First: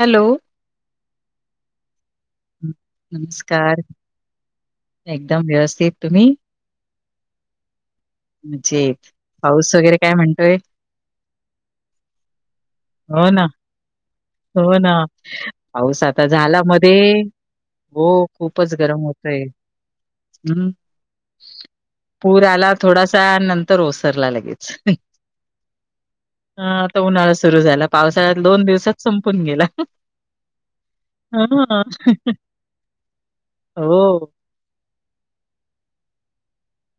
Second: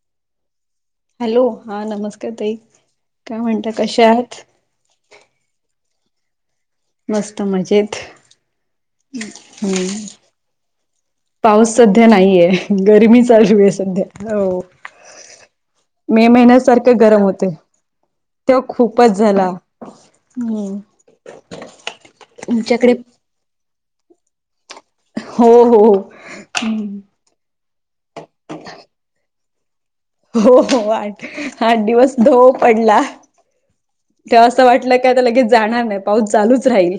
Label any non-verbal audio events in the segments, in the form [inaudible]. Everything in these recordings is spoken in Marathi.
हॅलो. हॅलो हा नमस्ते ताई काय म्हणत नमस्कार कशा आहात. एकदम व्यवस्थित तुम्ही. मस्त मजेत म्हणजे पाऊस हम्म वगैरे काय म्हणतोय? पाऊस सध्या नाहीये गरमी हो ना चालू आहे सध्या. हो ना. पाऊस आता मे झाला महिन्यासारखे मध्ये गरम होते हो तेव्हा गरम खूपच होतय झाला. हम्म, पूर आला थोडासा नंतर ओसरला लगेच. हो हो हा हम्म. आता उन्हाळा सुरू झाला. पावसाळा दोन दिवसात संपून गेला. हो हो आठ, आठ ह दिवस धो पडला हो ते असं वाटलं की आता लगेच जाणार नाही, पाऊस चालूच राहील.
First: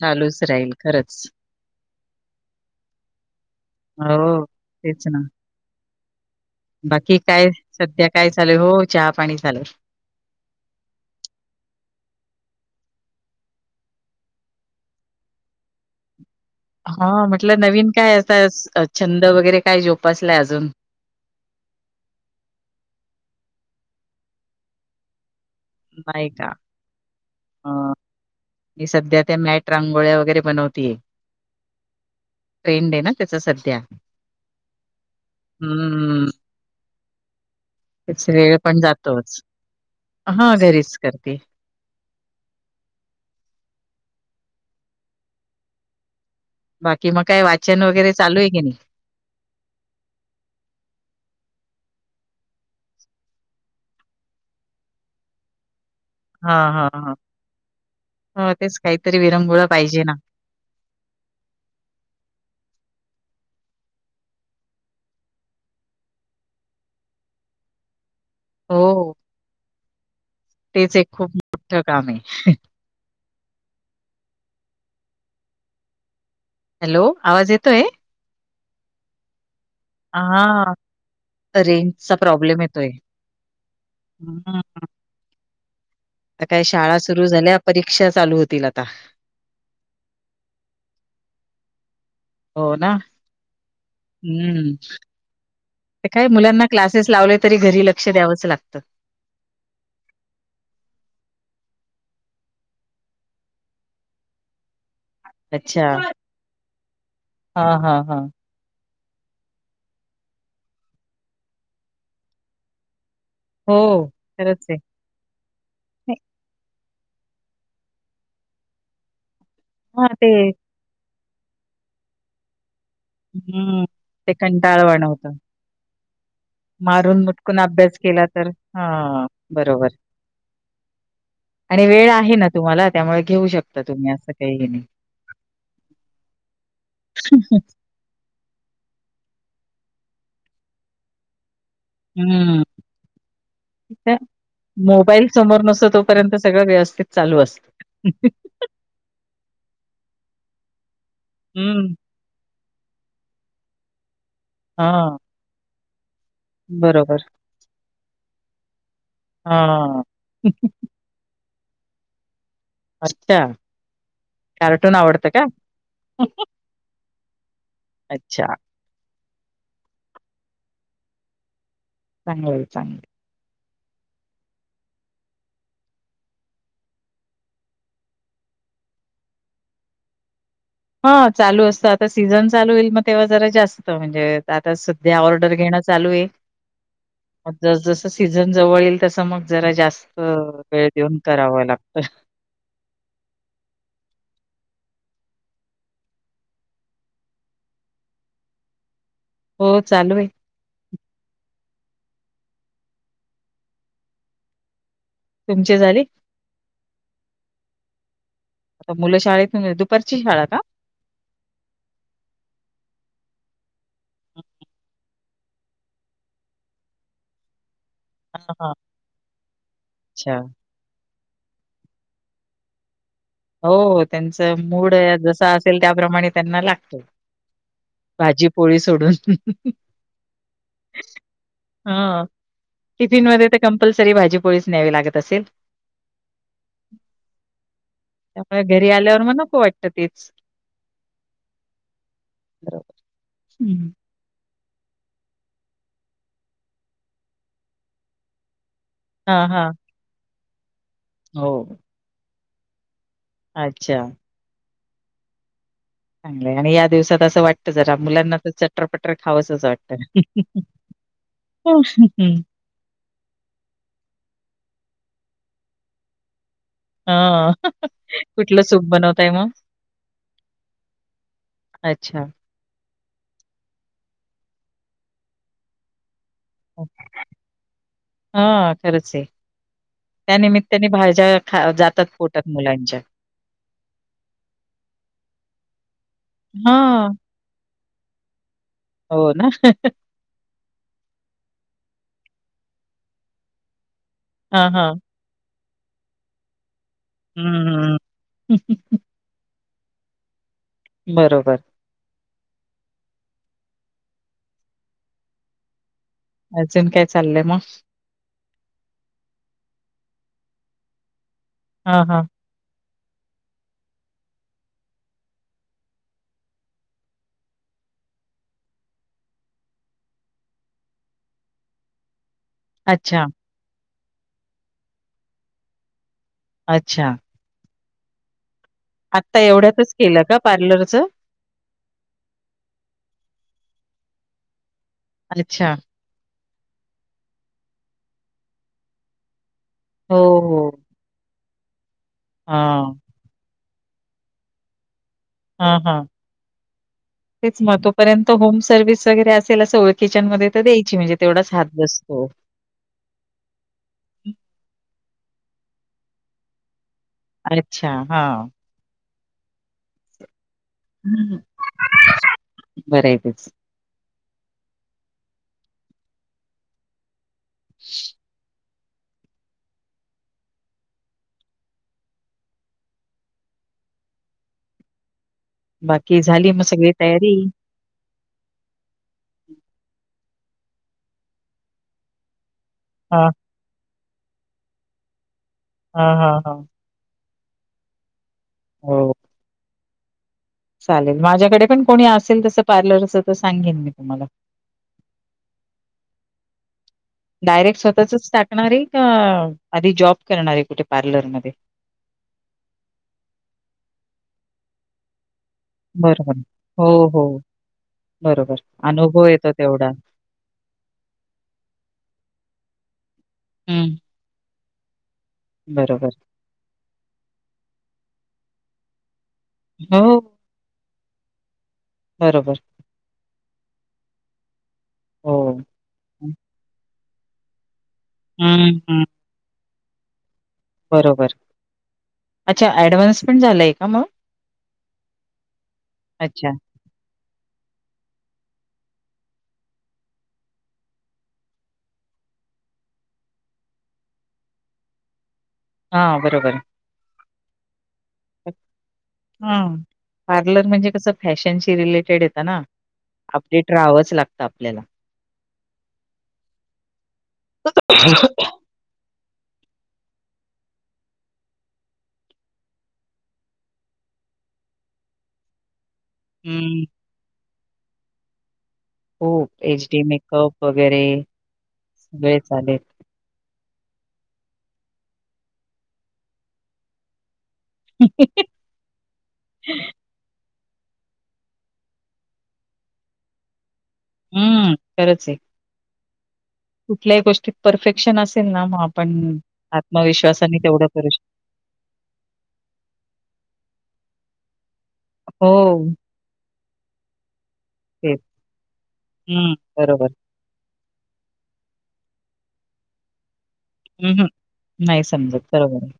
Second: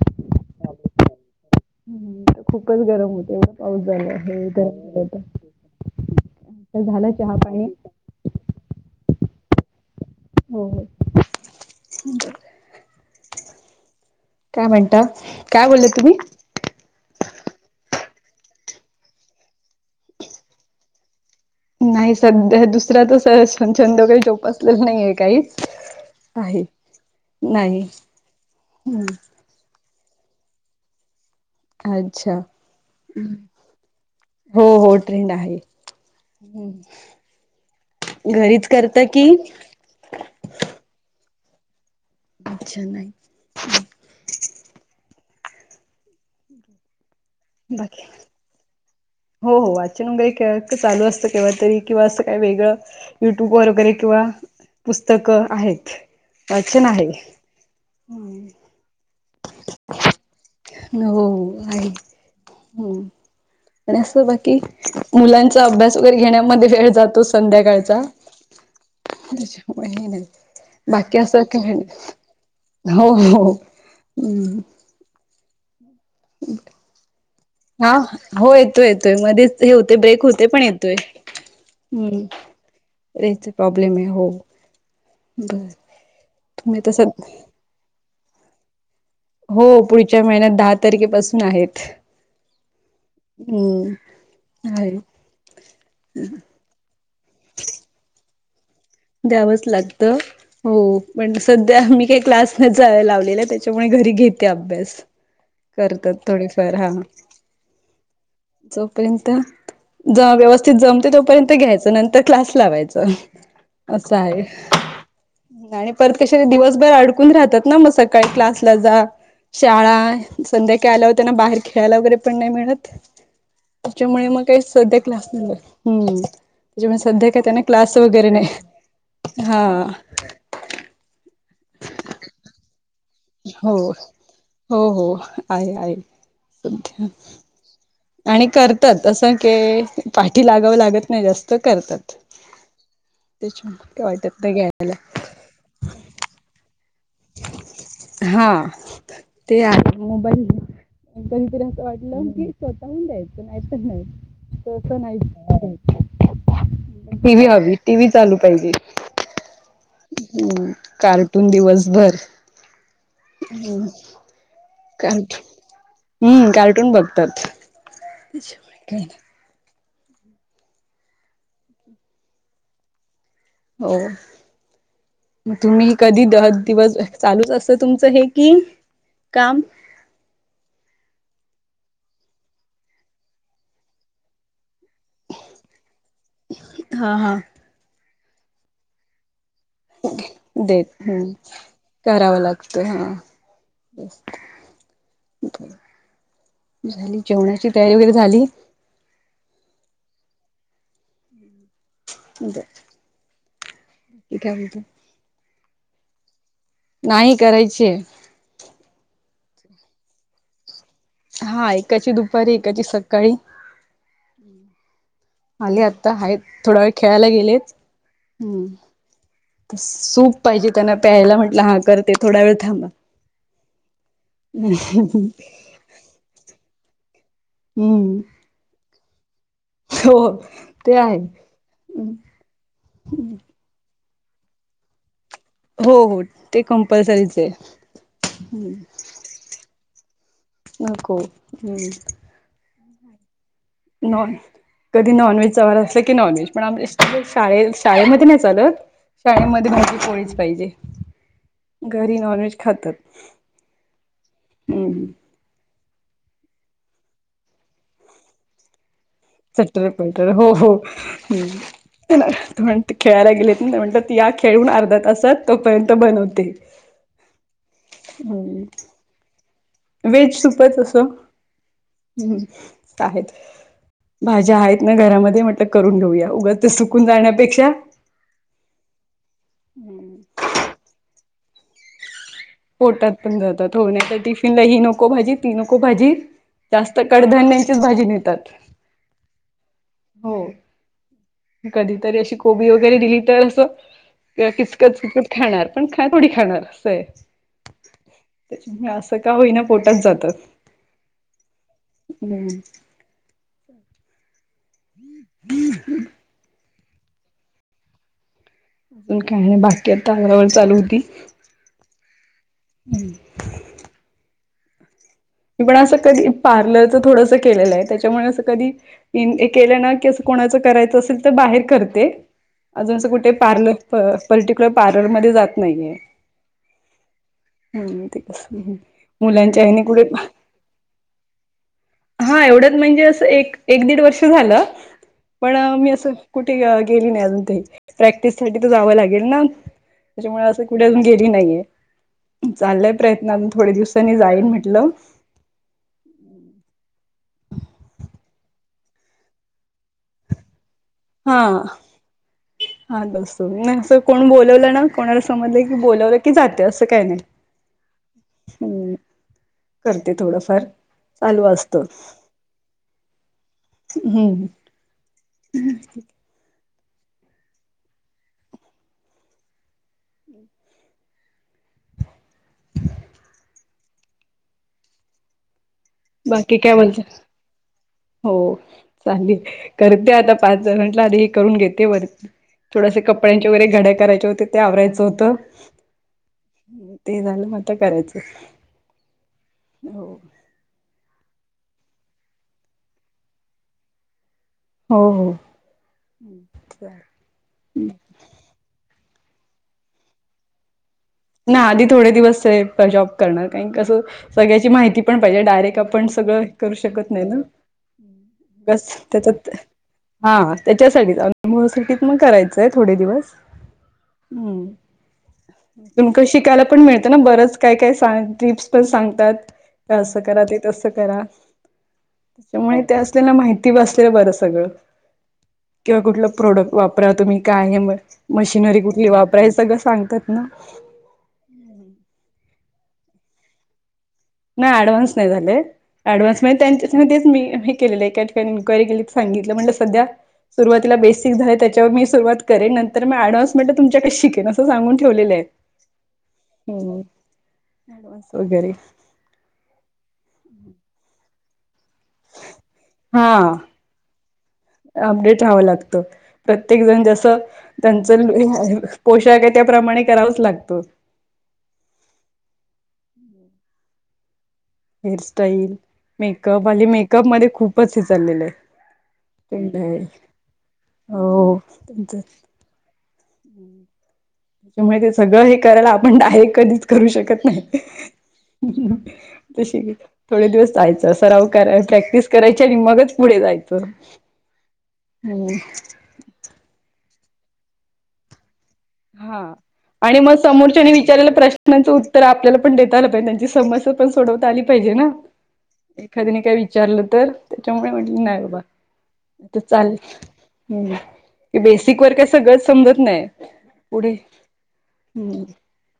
चालूच राहील खरंच. हम्म. खूपच गरम होते एवढा पाऊस झाला हो हे तेच ना तर. हो झालं बाकी चहा काय पाणी. सध्या काय चालय हो चाय पाणी चालय. हो हो. [unintelligible] काय म्हणता, काय बोलले तुम्ही? हा म्हटलं नवीन काय असं छंद वगैरे काय? जोपासलाय अजून. नाही सध्या दुसरा तसं छंद काही झोपसलंच नाहीये काहीच. नाही का आहे. नाही ती सध्या हम्म त्या मॅट रांगोळ्या वगैरे बनवतीय अच्छा ट्रेंड आहे ना त्याचा सध्या. हो हो ट्रेंड आहे. हम्म. घरीच करता की. हा घरीच करते. छान आहे. बाकी मग काय वाचन बाकी वगैरे चालू आहे की नाही. हो हो. वाचन वगैरे काय चालू असतंय केव्हातरी किंवा असं काही वेगळं. युट्यूब वर वगैरे किंवा पुस्तकं आहेत. हां, वाचन हां, आहे. काही तरी विरंगुळा पाहिजे ना. हो आहे हो आणि आज बाकी. मुलांचा अभ्यास वगैरे घेण्यामध्ये वेळ जातो संध्याकाळचा. हो, [unintelligible] तेच एक बाकी खूप असं मोठं [unintelligible] काम आहे. हो हो हो. हम्म. हॅलो आवाज येतोय. हा हो येतोय येतोय. मध्येच हे होते ब्रेक होतंय, पण हां, येतोय. रेंजचा हम्म, प्रॉब्लेम येतोय. रेंजच प्रॉब्लेम आहे हो हं, बर. आता या तुम्ही शाळा तस सुरू झाल्या परीक्षा चालू होतील आता. हो पुढच्या महिन्यात दहा तारखेपासून आहेत. हो ना? हम्म हम्म. आहे ते काय मुलांना क्लासेस लावले तरी घरी लक्ष द्यावंच लागतं. द्यावच लागतं. हो पण सध्या मी काही क्लास [unintelligible] लावलेला त्याच्यामुळे घरी घेते अभ्यास. अच्छा. करतात थोडीफार हा. हां, हां, हां. जोपर्यंत ज व्यवस्थित जमतय तोपर्यंत घ्यायचं नंतर क्लास लावायच. हो, असं आहे. खरंच आणि परत नाही कशाला दिवसभर अडकून राहतात ना मग सकाळी क्लासला जा शाळा हां, ते संध्याकाळी आल्यावर त्यांना बाहेर खेळायला वगैरे पण नाही मिळत. हं, त्याच्यामुळे ते मग काही सध्या कंटाळवाणं क्लास होतं. ना हम जेव्हा संध्याकाळी त्यांना क्लास वगैरे नाही हा हाहा हा बरोबर अरे वेळ आहे ना तुम्हाला त्यामुळे घेऊ हो शकता तुम्ही असं काहीही नाही. सख्या. आणि करतात असं के पाठी लागावं लागत नाही जास्त करतात. हं, त्याच्या तर [unintelligible] घ्यायला [unintelligible] मोबाईल समोर नसतो तोपर्यंत सगळं व्यवस्थित चालू असतं ह हा ते आहे मोबाईल बंद करून [unintelligible] आ हं, स्वतःहून द्यायचं नाही तर नाही. हो तर हां, नाहीच करायचं. बरोबर. टी व्ही हवी टी व्ही चालू पाहिजे हां, हम. कार्टून दिवसभर. अच्छा हु आवडतं कार्टून का? हु कार्टून बघ तत अच्छा, [unintelligible] चांगलं हो चांगलं [unintelligible] हो. मग तुम्ही कधी द दिवस चालूच असत तुमचं हे कि काम? हा चालू असतं आता सीझन चालू होईल मग तेव्हा जरा जास्त म्हणजे आता सू ते ऑर्डर घेणं चालू ये. हा हा. जस जस सीजन जवळ येईल तसं मग जरा जास्त वेळ देऊन करावं लागतं. ते हा जेवणाची तयारी वगैरे झाली? हो चालूए. [inaudible] दे [unintelligible] ही काय बोलते [unintelligible] तुमचे झाली? नाही करायचीए. मुलं शाळेतून [unintelligible] दुपारची शाळा का? हा एकाची दुपारी एकाची सकाळी. आले आत्ता आहेत थोडा वेळ खेळायला गेलेत. हम हां, अच्छा सूप पाहिजे त्यांना प्यायला म्हटलं हा करते थोडा वेळ थांबा. हो त्यांचा मूड ए जस असेल त्याप्रमाणे त्यांना लागतो. हम्म भाजी पोळी सोडून हो ते आहे. हा टिफिन मध्ये तर कंपल्सरी भाजी पोळीच न्यावी लागत असेल? हो हो ते कंपल्सरीच आहे. त्यामुळे घरी आल्यावर मग नको वाटत तेच. नको हम्म. बरोबर, हम्म. नोन [unintelligible] कधी नॉनव्हेजचा वार असला की नॉनव्हेज पण आमलेट म्हणजे शाळेत शाळेमध्ये नाही चालत. हा हा शाळेमध्ये भाजी पोळीच पाहिजे. हो. घरी नॉनव्हेज खातात. अच्छा. हम्म. चांगल हाय. आणि या दिवसात असं वाटतं जरा मुलांना तर च टरपटर खावच [unintelligible] हो हो. [unintelligible] ते खेळायला गेलेत. मी म्हंटल ती या खेळून अर्ध्या तासात तोपर्यंत बनवते. हा. कुठलं हम्म सूप बनवताय मग? व्हेज सुप हाय तसं, ‌ अच्छा. हम्म. आहेत. भाज्या आहेत ना घरामध्ये म्हटलं करून घेऊया. उग ते सुकून जाण्यापेक्षा हा खरच आहे. हम्म. त्या निमित्याने भाज्या खा जातात. पोटात मुलां पोटात पण जातं हो नाहीतर टिफिनला ही नको भाजी ती नको भाजी. जास्त हां, कडधान्यांचीच भाजी नेतात. हो ना? हो. कधीतरी अशी कोबी वगैरे दिली तर असं किंवा हां, हां. किचकच किचकत खाणार, पण खाण थोडी खाणार असं आहे. हम्म. त्याच्यामुळे असं का होईना पोटात जाता. बरोबर. हम्म. [unintelligible] अजून काय चाललंय मग? पण काय नाही. बाकी आता [unintelligible] चालू होती. हां हां. हम्म. मी पण असं कधी पार्लरच थोडंसं केलेलं आहे, त्याच्यामुळे असं कधी इन ए केल्या ना की असं कोणाचं करायचं असेल तर बाहेर करते. अजूनचं अच्छा, कुठे पार्लर तर पर्टिक्युलर पार्लर मध्ये जात नाहीये. अच्छा. हम्म ते कसं आत्ता एवढ्यातच केलं का पार्लरच? हा एवढ्यात म्हणजे असं एक एक दीड वर्ष झालं. पण अच्छा. मी असं कुठे अ गेली नाही अजून ते प्रॅक्टिस साठी तर जावं लागेल ना. हो, त्याच्यामुळे हो. असं कुठे अजून गेली नाहीये चालाय हां. प्रयत थोडे दिवसांनी जाईन म्हटलं. हा हा तेच म तोपर्यंत होम सर्विस वगैरे असेल असं किचनमध्ये तर द्यायची म्हणजे तेवढाच हा हात बसतो. हा बसतो. नाही असं कोण बोलवलं ना, कोणाला समजलं की बोलावलं की जाते असं काही नाही. अच्छा हा. हम्म. करते थोडंफार हम्म. चालू असतं. बरं आहे तेच. हम्म. हुं. हुं. [inaudible] झाली बाकी मग कय सगळी बोलता? तयारी? हो चालेल करते आता पाच जण म्हटला आधी हेकरून घेते बरं थोडयाशा हा कपड्यांच्या वगैरे घड्या करायच्या होते ते आवरायचं होतं. हा हा हा. ते झालं म आता करायचं. हो. हो. चालेल माझ्याकडे पण कोणी असेल तसं पार्लरचं तर सांगेन मी तुम्हाला. हो हो. डायरेक्ट स्वतःचच टाकणारे का आधी जॉब करणारे कुठे? पार्लर ना आधी थोडे दिवस जॉब करणार काही कसं सगळ्याची माहिती पण पाहिजे डायरेक्ट. ते आपण बरोबर सगळं करू हो शकत हो नाही ना बरोबर बस अनुभव त्याच्यात येतो तेवढा हा त्याच्यासाठीच सिटीत मग करायचंय थोडे दिवस. हम्म. हम्म. बरोबर तुमकं शिकायला पण मिळतं ना बरंच काय-काय सां टिप्स पण सांगतात हो असं करा ते तस करा बरोबर त्याच्यामुळे ते असलेला माहिती बसलेलं बरं सगळं. हो किंवा कुठलं प्रोडक्ट वापरा तुम्ही काय हम्म मशनरी हम्म कुठली वापरा. प्रय सगळं सांगतात ना. बरोबर अच्छा ऍडव्हान्स पण झालाय का म? नाही ऍडव्हान्स नाही झाले अच्छा. ऍडव्हान्समेंट त्या हा तेच मी हे केलेला आहे कट करून इनक्वायरी केली तर सांगितलं म्हणलं सध्या सुरुवातीला बेसिक झाल त्याच्यावर मी सुरवात करेन नंतर मी अँडव्हान्समेंट ला म्हटल तुमच्या कडे शिकेन असं सांगून ठेवलेलं आहे. हां, बरोबर. हम्म [unintelligible] वगैरे हा पार्लर म्हणजे कसं फॅशनशी रिलेटेड येत ना. हा अपडेट राहावंच लागत. अपडेट राहावं लागत प्रत्येक जण जस त्यांचं पोशाक आहे त्याप्रमाणे करावच लागतो. हेअरस्टाईल, मेकअप वाले हं. मेकअप मध्ये खूपच हे चाललेलं आहे. खूप एच डी बरं मेकअप हो तुमचं. चालेल. त्याच्यामुळे ते सगळं हे करायला आपण डायरेक्ट कधीच करू शकत नाही. ते [unintelligible] तशी थोडे दिवस जायचं सराव कराय प्रॅक्टिस करायची आणि मगच पुढे जायचं. हं. खरंच आहे. हम्म. कुठल्याही गोष्टीत परफेक्शन असेल ना माप हा आणि म समोरच्यानी करू शकतो. विचारलेला प्रश् नांचं उत्तर आपल्याला पण देता आलं पाहिजे त्यांची समस्या पण सोडवता आली पाहिजे ना. हो. एखाद्याने काय विचारलं तर त्याच्यामुळे तेच. म्हटले नाही बाबा हं. त चाले बरोबर. हम्म हे बेसिक वर काय सगळं समजत नाय. हम्म. हम्म. नाही समजत बरोबर आहे.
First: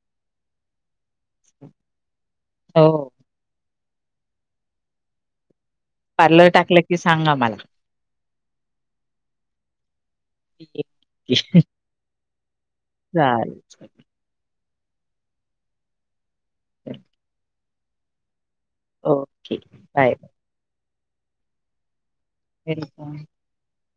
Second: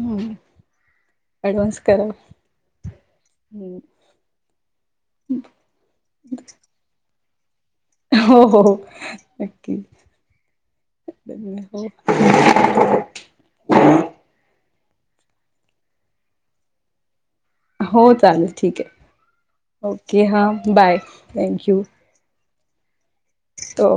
हम्म अडवान्स करा हो, हम्म. हम् पार्लर टाकला की सांगा मला. हो हो नक्की. चालेल, [inaudible] [unintelligible] हो चालेल ठीक ये, ओके, बाय. ओके हा बाय थँक यू. वेलकम. तो